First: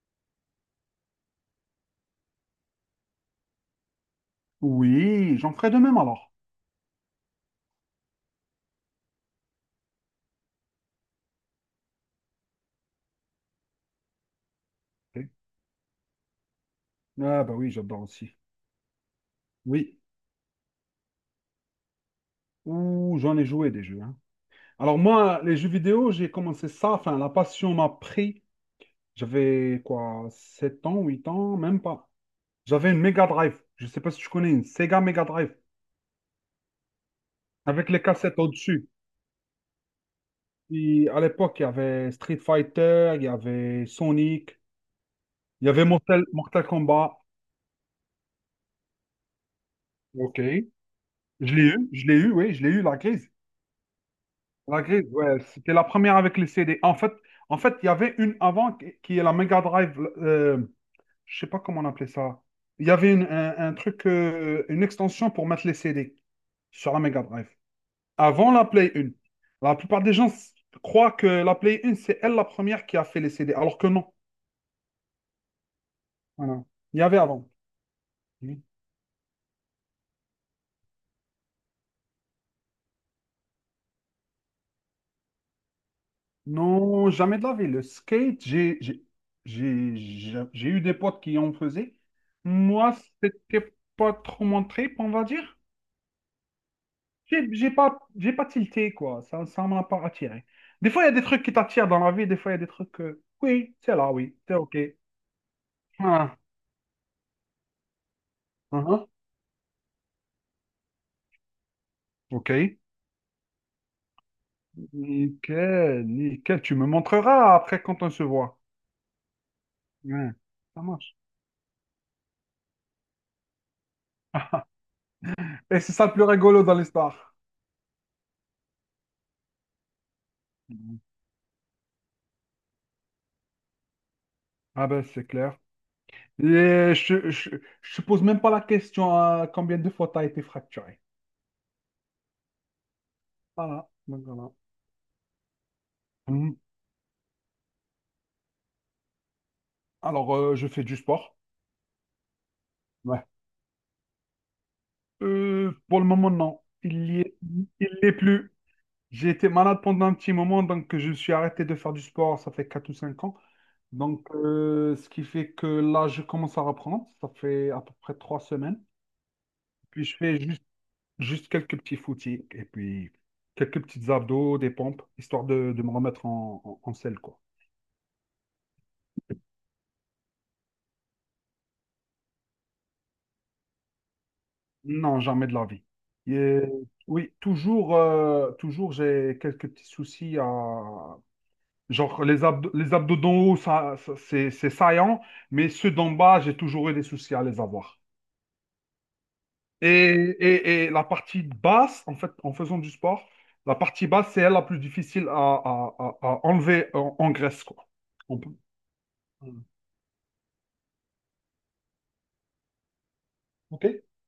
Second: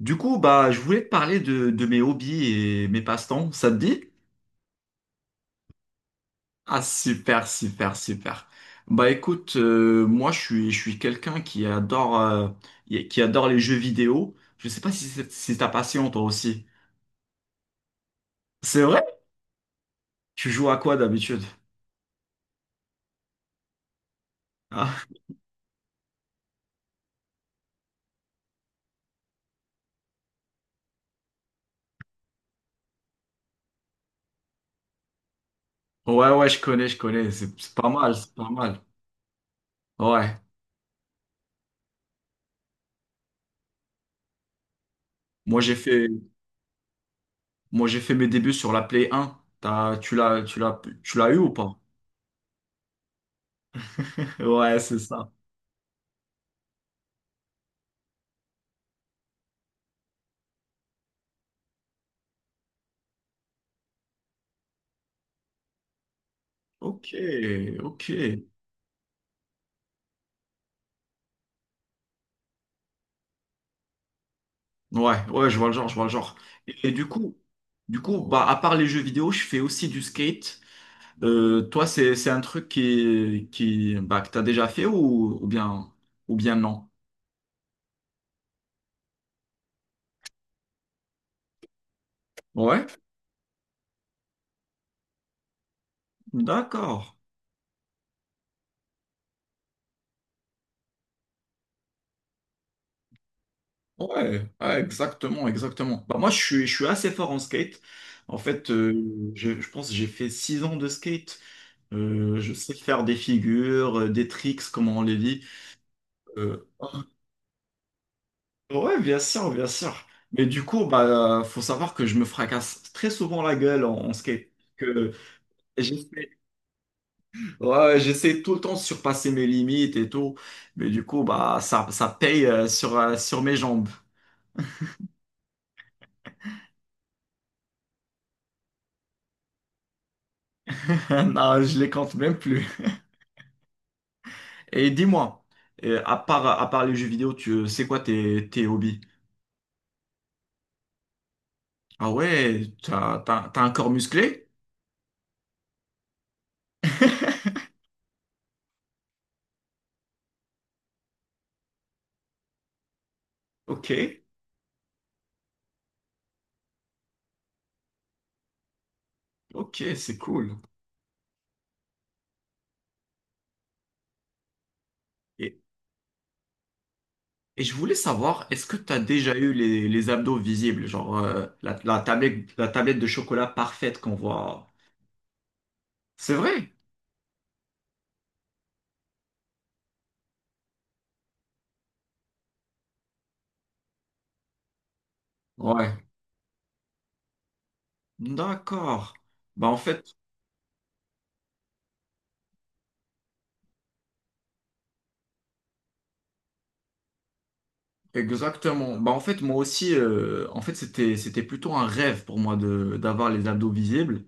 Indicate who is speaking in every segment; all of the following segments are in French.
Speaker 1: Du coup, bah, je voulais te parler de mes hobbies et mes passe-temps. Ça te dit?
Speaker 2: Oui, j'en ferai de même alors.
Speaker 1: Ah, super, super, super. Bah, écoute, moi, je suis quelqu'un qui adore les jeux vidéo. Je sais pas si
Speaker 2: Ok.
Speaker 1: c'est si ta passion, toi aussi.
Speaker 2: Ah bah oui, j'adore aussi.
Speaker 1: C'est vrai?
Speaker 2: Oui.
Speaker 1: Tu joues à quoi d'habitude?
Speaker 2: Ouh, j'en ai joué des jeux, hein. Alors
Speaker 1: Ah,
Speaker 2: moi, les jeux vidéo, j'ai commencé ça, enfin la passion m'a pris. J'avais quoi, 7 ans, 8 ans, même pas. J'avais une Mega Drive. Je sais pas si tu connais une Sega Mega Drive
Speaker 1: ouais, ouais, je connais. C'est pas
Speaker 2: avec les
Speaker 1: mal, c'est
Speaker 2: cassettes
Speaker 1: pas mal.
Speaker 2: au-dessus.
Speaker 1: Ouais.
Speaker 2: Et à l'époque, il y avait Street Fighter, il y avait Sonic,
Speaker 1: Moi,
Speaker 2: il y
Speaker 1: j'ai
Speaker 2: avait
Speaker 1: fait,
Speaker 2: Mortal, Mortal Kombat.
Speaker 1: moi, j'ai fait mes débuts sur la Play 1. T'as, tu
Speaker 2: Ok.
Speaker 1: l'as, tu l'as, tu l'as eu ou
Speaker 2: Je l'ai
Speaker 1: pas?
Speaker 2: eu, je l'ai eu, oui, je l'ai eu la clé.
Speaker 1: Ouais,
Speaker 2: La
Speaker 1: c'est
Speaker 2: grise,
Speaker 1: ça.
Speaker 2: ouais, c'était la première avec les CD. En fait, il y avait une avant qui est la Mega Drive. Je sais pas comment on appelait ça. Il y avait un truc, une extension pour mettre les CD sur la
Speaker 1: Ok,
Speaker 2: Mega Drive.
Speaker 1: ok.
Speaker 2: Avant la Play 1. La plupart des gens croient que la Play 1, c'est elle la première qui a fait les CD, alors que non.
Speaker 1: Ouais, ouais, je vois le genre.
Speaker 2: Voilà.
Speaker 1: Et, et
Speaker 2: Il y
Speaker 1: du
Speaker 2: avait
Speaker 1: coup,
Speaker 2: avant.
Speaker 1: du coup, bah, à
Speaker 2: Mhm.
Speaker 1: part les jeux vidéo, je fais aussi du skate. Toi, c'est un truc bah, que t'as déjà fait ou, ou bien non?
Speaker 2: Non, jamais de la vie. Le skate, j'ai eu des potes qui en faisaient.
Speaker 1: Ouais,
Speaker 2: Moi, c'était pas trop mon trip, on va dire.
Speaker 1: d'accord.
Speaker 2: J'ai pas tilté, quoi. Ça m'a pas attiré. Des fois, il y a des trucs qui t'attirent dans la vie, des fois, il y a des trucs que, oui, c'est là, oui,
Speaker 1: Ouais,
Speaker 2: c'est OK.
Speaker 1: ouais, exactement, exactement. Bah, moi, je
Speaker 2: Ah,
Speaker 1: suis, je suis assez fort en skate. En fait,
Speaker 2: ah,
Speaker 1: je pense que j'ai fait six ans de skate. Je sais
Speaker 2: OK.
Speaker 1: faire des figures, des tricks, comme on les dit.
Speaker 2: Nickel, nickel. Tu me montreras après quand on se voit.
Speaker 1: Ouais, bien sûr, bien sûr.
Speaker 2: Ouais,
Speaker 1: Mais du
Speaker 2: ça
Speaker 1: coup, bah,
Speaker 2: marche.
Speaker 1: faut savoir que je me fracasse très souvent la gueule en, en skate. Que
Speaker 2: Et c'est ça le plus
Speaker 1: j'essaie,
Speaker 2: rigolo dans l'histoire.
Speaker 1: ouais, j'essaie tout le temps de surpasser mes limites et tout. Mais
Speaker 2: Mhm.
Speaker 1: du coup, bah, ça paye sur, sur mes jambes.
Speaker 2: Ah ben, c'est clair. Et je te pose même pas la question à combien de fois t'as été fracturé.
Speaker 1: Non, je les compte même plus.
Speaker 2: Voilà, donc voilà.
Speaker 1: Et dis-moi,
Speaker 2: Mhm.
Speaker 1: à part les jeux vidéo, tu, c'est quoi tes, tes hobbies?
Speaker 2: Alors, je fais du sport.
Speaker 1: Ah ouais, t'as un corps musclé?
Speaker 2: Pour le moment, non. Il y est, il l'est plus. J'ai été malade pendant un petit moment, donc je me suis arrêté de faire du sport, ça fait 4 ou 5 ans.
Speaker 1: Ok,
Speaker 2: Donc, ce qui fait que là, je commence à reprendre. Ça fait à peu près 3 semaines.
Speaker 1: ok,
Speaker 2: Puis je
Speaker 1: c'est
Speaker 2: fais
Speaker 1: cool.
Speaker 2: juste, juste quelques petits footings et puis quelques petites abdos, des pompes, histoire de me remettre en selle, quoi.
Speaker 1: Et je voulais savoir, est-ce que tu as déjà eu les abdos visibles, genre la, la tablette de chocolat parfaite qu'on voit?
Speaker 2: Non, jamais de la vie.
Speaker 1: C'est
Speaker 2: Et,
Speaker 1: vrai?
Speaker 2: oui, toujours, toujours j'ai quelques petits soucis à, genre, les abdos d'en haut, c'est saillant, mais ceux
Speaker 1: Ouais.
Speaker 2: d'en bas, j'ai toujours eu des soucis à les avoir.
Speaker 1: D'accord. Bah en
Speaker 2: Et,
Speaker 1: fait,
Speaker 2: et la partie basse, en fait, en faisant du sport, la partie basse, c'est elle la plus difficile à enlever en graisse, quoi. On peut-
Speaker 1: exactement. Bah en fait, moi
Speaker 2: Hmm.
Speaker 1: aussi, en fait, c'était plutôt un rêve pour moi de, d'avoir les abdos
Speaker 2: Ok.
Speaker 1: visibles.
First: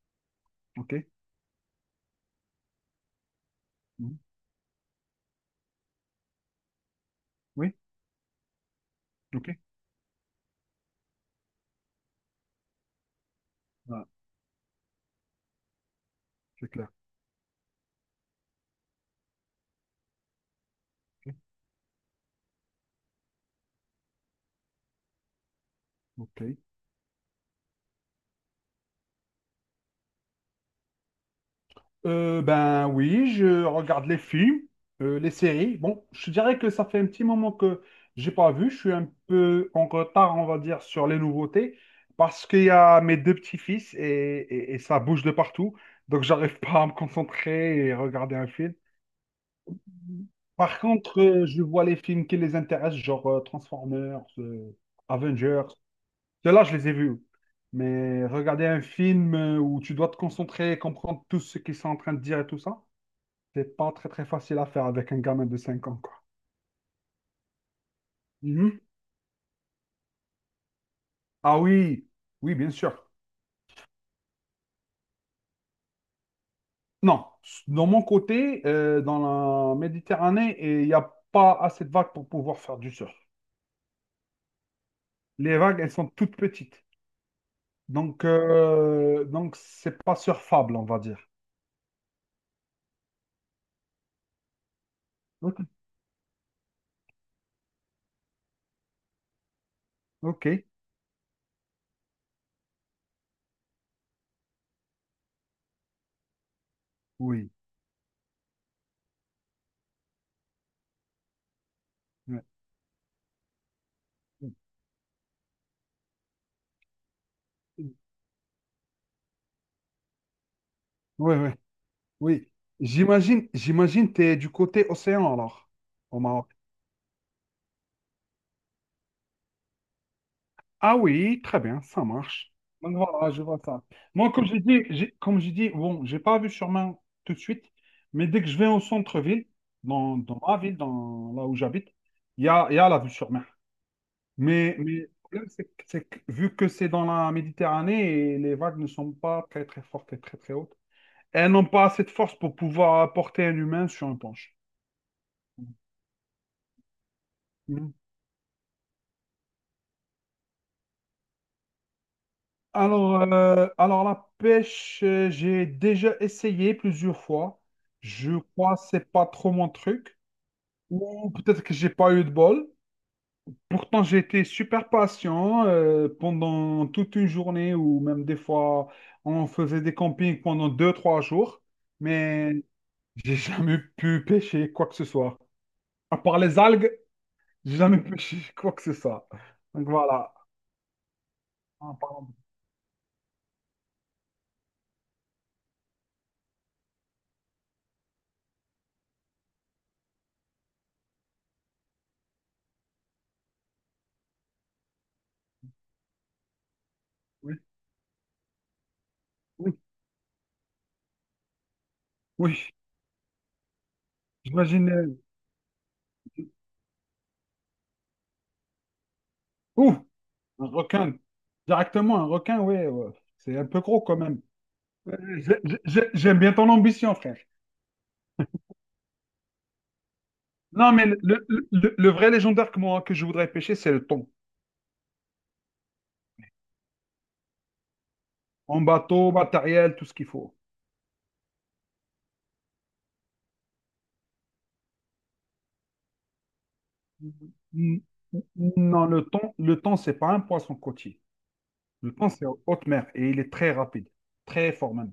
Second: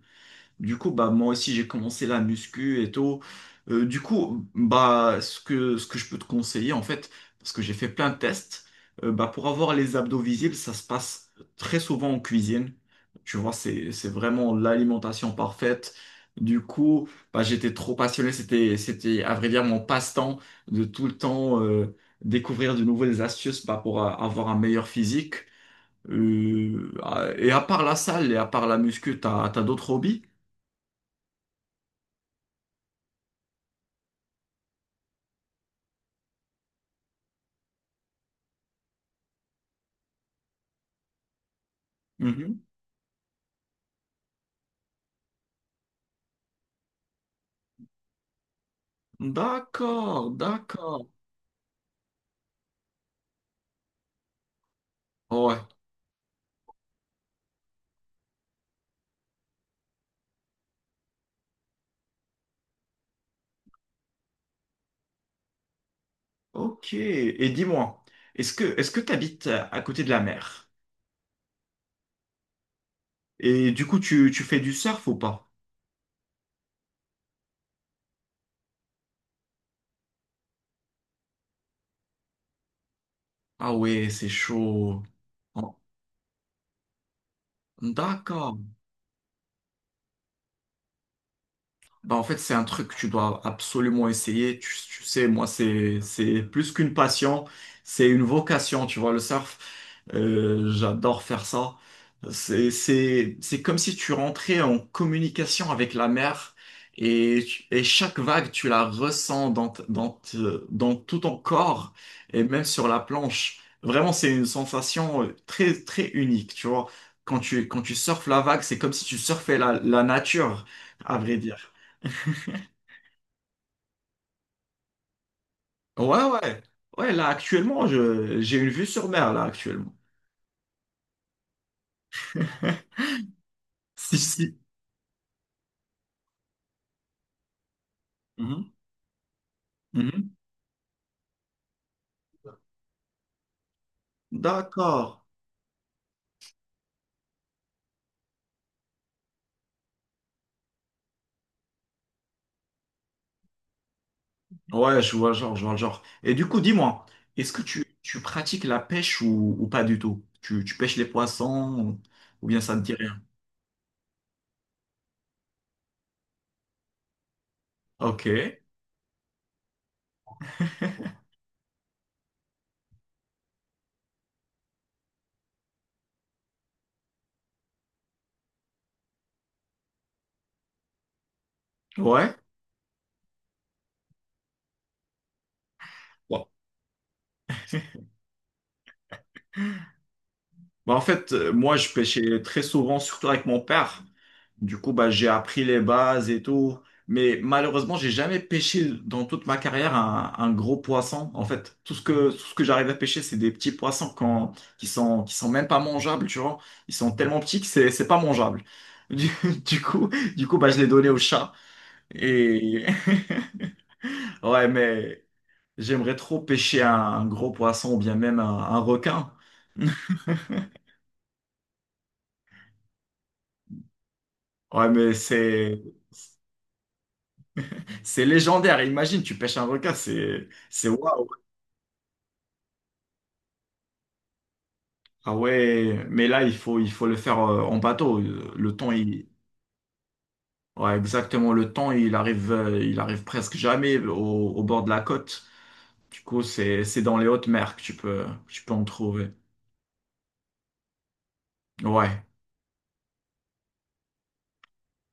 Speaker 1: Du coup,
Speaker 2: OK?
Speaker 1: bah, moi aussi, j'ai commencé la muscu et tout. Du
Speaker 2: Mhm.
Speaker 1: coup, bah, ce que je peux te conseiller, en fait, parce que j'ai
Speaker 2: Oui?
Speaker 1: fait plein de tests, bah, pour
Speaker 2: OK?
Speaker 1: avoir les abdos visibles, ça se passe très souvent en cuisine. Tu vois, c'est,
Speaker 2: Voilà.
Speaker 1: c'est vraiment l'alimentation parfaite. Du
Speaker 2: C'est clair.
Speaker 1: coup, bah, j'étais trop passionné. À vrai dire, mon passe-temps de tout le
Speaker 2: OK.
Speaker 1: temps, découvrir de nouvelles astuces, bah, pour avoir un meilleur physique.
Speaker 2: OK.
Speaker 1: Et à part la salle et à part la muscu, t'as d'autres hobbies?
Speaker 2: Ben oui, je regarde les films, les séries. Bon, je dirais que ça fait un petit moment que j'ai pas vu. Je suis un peu en retard, on va dire, sur les nouveautés, parce
Speaker 1: Mhm.
Speaker 2: qu'il y a mes deux petits-fils et ça bouge de partout. Donc j'arrive pas à me concentrer et regarder un film.
Speaker 1: D'accord,
Speaker 2: Par
Speaker 1: d'accord.
Speaker 2: contre, je vois les films qui les intéressent, genre Transformers,
Speaker 1: Ouais,
Speaker 2: Avengers. Ceux-là, je les ai vus. Mais regarder un film où tu dois te concentrer et comprendre tout ce qu'ils sont en train de dire et tout ça. C'est pas très très facile à faire avec un gamin de cinq ans, quoi.
Speaker 1: ok. Et dis-moi,
Speaker 2: Mhm.
Speaker 1: est-ce que tu habites à côté de la mer?
Speaker 2: Ah oui, oui, bien sûr.
Speaker 1: Et du coup, tu fais du surf ou pas?
Speaker 2: Non, de mon côté, dans la Méditerranée, et il n'y a pas assez de vagues pour pouvoir faire du surf.
Speaker 1: Ah ouais, c'est chaud.
Speaker 2: Les
Speaker 1: Oh,
Speaker 2: vagues, elles sont toutes petites.
Speaker 1: d'accord.
Speaker 2: Donc c'est pas surfable, on va dire.
Speaker 1: Bah, en fait, c'est un truc que tu dois absolument essayer. Tu sais, moi,
Speaker 2: Ok.
Speaker 1: c'est plus qu'une passion, c'est une vocation, tu vois, le surf.
Speaker 2: Ok,
Speaker 1: J'adore faire ça. C'est comme si tu rentrais en communication avec la mer et,
Speaker 2: oui.
Speaker 1: et chaque vague, tu la ressens dans tout ton corps
Speaker 2: Ouais.
Speaker 1: et même sur la planche. Vraiment, c'est une sensation très, très unique, tu vois. Quand tu surfes la vague, c'est comme si tu surfais la, la nature, à
Speaker 2: Oui,
Speaker 1: vrai
Speaker 2: oui,
Speaker 1: dire.
Speaker 2: oui. J'imagine, j'imagine t'es du côté océan alors, au
Speaker 1: Ouais,
Speaker 2: Maroc.
Speaker 1: ouais. Ouais, là, actuellement, j'ai une vue sur mer, là, actuellement.
Speaker 2: Ah oui, très bien, ça marche. Donc voilà, je vois ça.
Speaker 1: Si,
Speaker 2: Moi, Ok, comme
Speaker 1: si.
Speaker 2: j'ai dit, comme j'ai dit, bon, j'ai pas vu sûrement tout de suite, mais dès que je vais
Speaker 1: Mhm,
Speaker 2: au centre-ville,
Speaker 1: mhm.
Speaker 2: dans ma ville, dans là où j'habite, il y a la vue sur mer. Mais le
Speaker 1: D'accord.
Speaker 2: problème, c'est que vu que c'est dans la Méditerranée et les vagues ne sont pas très très fortes et très très hautes, elles n'ont pas assez de force pour pouvoir porter un humain sur un planche.
Speaker 1: Je vois le genre. Et du coup, dis-moi, est-ce que tu pratiques la pêche ou pas du tout? Tu pêches les poissons ou bien ça ne dit rien?
Speaker 2: Alors la pêche, j'ai déjà essayé plusieurs fois.
Speaker 1: Ok.
Speaker 2: Je crois que c'est pas trop mon truc. Ou peut-être que j'ai pas eu de bol. Pourtant, j'ai été super patient pendant toute une journée ou même des fois, on faisait des campings pendant deux, trois jours.
Speaker 1: Ouais.
Speaker 2: Mais j'ai jamais pu pêcher quoi que ce soit. À part
Speaker 1: Bon.
Speaker 2: les algues, j'ai jamais pêché quoi que ce soit. Donc voilà.
Speaker 1: Bah, en fait, moi, je
Speaker 2: En parlant de-
Speaker 1: pêchais très souvent, surtout avec mon père. Du coup, bah, j'ai appris les bases et tout. Mais malheureusement, j'ai jamais pêché dans toute ma carrière un gros poisson. En fait, tout ce que j'arrive à pêcher, c'est des petits poissons quand, qui sont même pas mangeables, tu vois. Ils sont tellement
Speaker 2: Oui,
Speaker 1: petits que c'est pas mangeable. Du,
Speaker 2: oui,
Speaker 1: du coup, du coup, bah, je l'ai donné au chat.
Speaker 2: oui.
Speaker 1: Et ouais,
Speaker 2: J'imagine.
Speaker 1: mais j'aimerais trop pêcher un gros poisson ou bien même un requin.
Speaker 2: Ouh! Un requin. Directement, un requin, oui, ouais. C'est un peu gros quand même.
Speaker 1: Ouais, mais
Speaker 2: Ouais,
Speaker 1: c'est,
Speaker 2: j'aime bien ton ambition, frère.
Speaker 1: c'est légendaire. Imagine, tu pêches un requin, c'est
Speaker 2: Non, mais
Speaker 1: waouh.
Speaker 2: le vrai légendaire que, moi, que je voudrais pêcher, c'est le thon.
Speaker 1: Ah ouais, mais là, il faut le faire en bateau. Le
Speaker 2: En
Speaker 1: temps, il…
Speaker 2: bateau, matériel, tout ce qu'il faut.
Speaker 1: ouais, exactement, le temps, il arrive presque jamais au, au bord de la côte. Du coup, c'est dans les hautes mers que
Speaker 2: N-
Speaker 1: tu peux en
Speaker 2: Non,
Speaker 1: trouver.
Speaker 2: le thon, c'est pas un poisson côtier. Le
Speaker 1: Ouais,
Speaker 2: thon, c'est en haute mer et il est très rapide, très fort même.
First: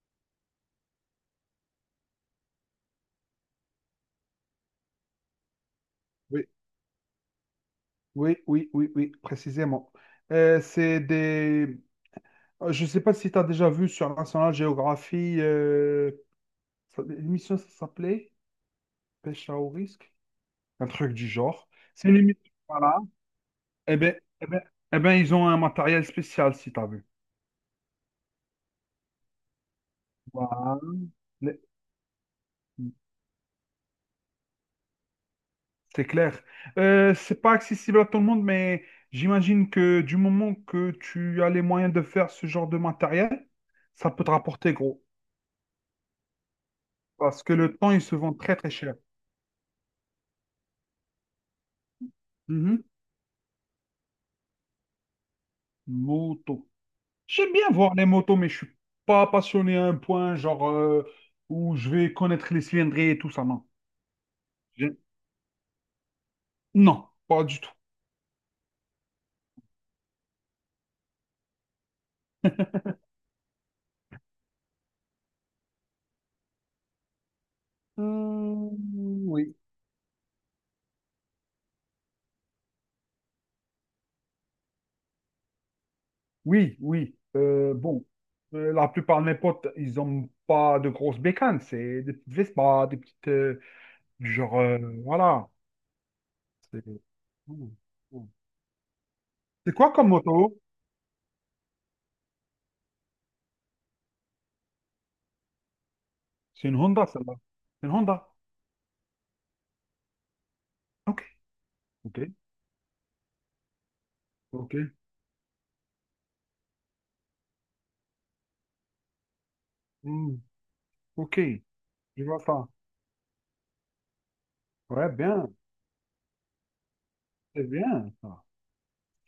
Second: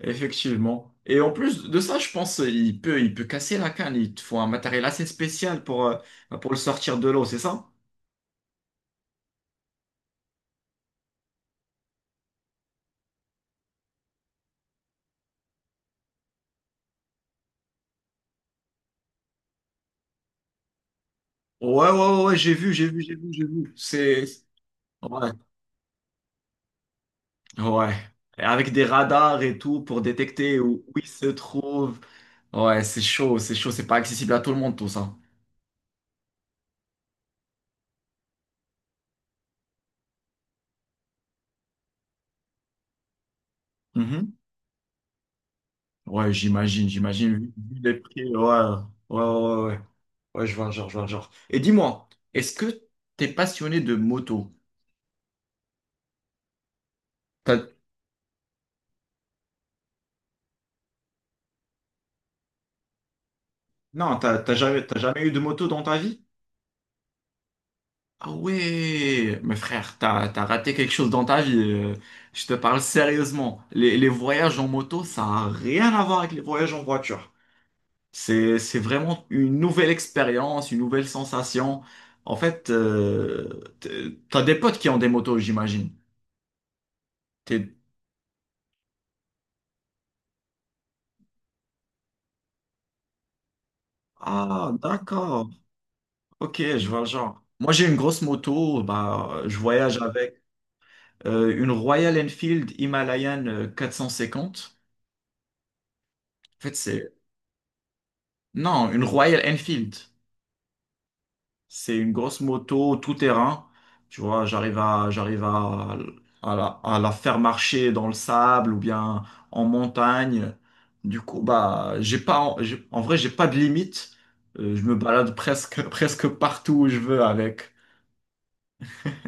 Speaker 1: effectivement. Et en plus de ça, je pense, il peut casser la canne. Il te faut un matériel assez spécial
Speaker 2: Oui,
Speaker 1: pour le sortir de l'eau, c'est ça?
Speaker 2: oui, précisément. C'est des. Je ne sais pas si tu as déjà vu sur National Geography, l'émission, ça s'appelait. Pêche à haut risque? Un truc du genre.
Speaker 1: Ouais, ouais,
Speaker 2: C'est
Speaker 1: ouais, ouais,
Speaker 2: limite. Voilà.
Speaker 1: j'ai vu.
Speaker 2: Eh ben,
Speaker 1: C'est.
Speaker 2: eh ben, eh ben,
Speaker 1: Ouais,
Speaker 2: ils ont un matériel spécial, si t'as vu.
Speaker 1: ouais. Et avec des radars et tout pour détecter
Speaker 2: Voilà.
Speaker 1: où, où ils se
Speaker 2: Le-
Speaker 1: trouvent. Ouais, c'est chaud, c'est chaud, c'est pas accessible à tout le monde, tout ça.
Speaker 2: C'est clair. C'est pas accessible à tout le monde, mais j'imagine que du moment que tu as les moyens de faire ce genre de matériel, ça peut te
Speaker 1: Mhm.
Speaker 2: rapporter gros.
Speaker 1: Ouais, j'imagine, j'imagine,
Speaker 2: Parce
Speaker 1: vu,
Speaker 2: que le
Speaker 1: vu
Speaker 2: temps,
Speaker 1: les
Speaker 2: il se
Speaker 1: prix.
Speaker 2: vend
Speaker 1: Ouais,
Speaker 2: très très
Speaker 1: ouais,
Speaker 2: cher.
Speaker 1: ouais, ouais. Ouais, ouais, je vois le genre. Et dis-moi, est-ce
Speaker 2: Mhm.
Speaker 1: que t'es passionné de moto?
Speaker 2: Moto. J'aime bien
Speaker 1: T'as-
Speaker 2: voir les motos, mais je suis pas passionné à un point genre où je vais connaître les cylindrées et tout ça, non.
Speaker 1: Non, t'as jamais eu de moto dans ta vie?
Speaker 2: Non, pas du tout.
Speaker 1: Ah ouais, mais frère, t'as raté quelque chose dans ta vie. Je te parle sérieusement. Les voyages en moto, ça n'a rien à voir avec les voyages en voiture.
Speaker 2: Euh,
Speaker 1: C'est vraiment
Speaker 2: oui,
Speaker 1: une nouvelle expérience, une nouvelle sensation. En fait, t'as des potes qui ont des motos, j'imagine.
Speaker 2: oui.
Speaker 1: T'es-
Speaker 2: Bon, la plupart de mes potes, ils n'ont pas de grosses bécanes. C'est des petites Vespa, des petites. Genre,
Speaker 1: Ah,
Speaker 2: voilà.
Speaker 1: d'accord. Ok,
Speaker 2: C'est
Speaker 1: je vois le genre.
Speaker 2: Hmm.
Speaker 1: Moi, j'ai une grosse
Speaker 2: Hmm.
Speaker 1: moto. Bah, je
Speaker 2: C'est quoi
Speaker 1: voyage
Speaker 2: comme
Speaker 1: avec
Speaker 2: moto?
Speaker 1: une Royal Enfield Himalayan 450. En
Speaker 2: C'est une
Speaker 1: fait,
Speaker 2: Honda,
Speaker 1: c'est…
Speaker 2: celle-là. C'est une Honda.
Speaker 1: Non, une Royal Enfield.
Speaker 2: Ok,
Speaker 1: C'est une
Speaker 2: ok,
Speaker 1: grosse moto tout terrain. Tu vois,
Speaker 2: ok.
Speaker 1: à la faire marcher dans le sable ou bien en
Speaker 2: Hmm,
Speaker 1: montagne. Du
Speaker 2: ok,
Speaker 1: coup, bah, j'ai
Speaker 2: je
Speaker 1: pas,
Speaker 2: vois
Speaker 1: en,
Speaker 2: ça.
Speaker 1: j'ai- en vrai, j'ai pas de limite. Je me
Speaker 2: Ouais,
Speaker 1: balade
Speaker 2: bien.
Speaker 1: presque, presque partout où je veux
Speaker 2: C'est
Speaker 1: avec.
Speaker 2: bien, ça.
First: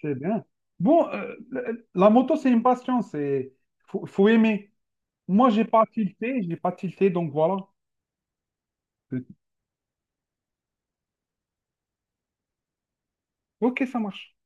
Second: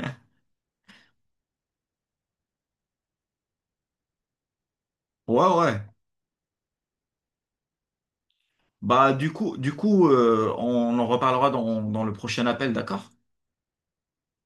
Speaker 2: C'est bien. Bon, la moto, c'est une passion. C'est. Faut, faut aimer.
Speaker 1: Ouais,
Speaker 2: Moi,
Speaker 1: ouais.
Speaker 2: j'ai pas tilté, donc voilà.
Speaker 1: Bah, du coup, on en reparlera dans, dans le prochain appel, d'accord?
Speaker 2: Ok, ça marche.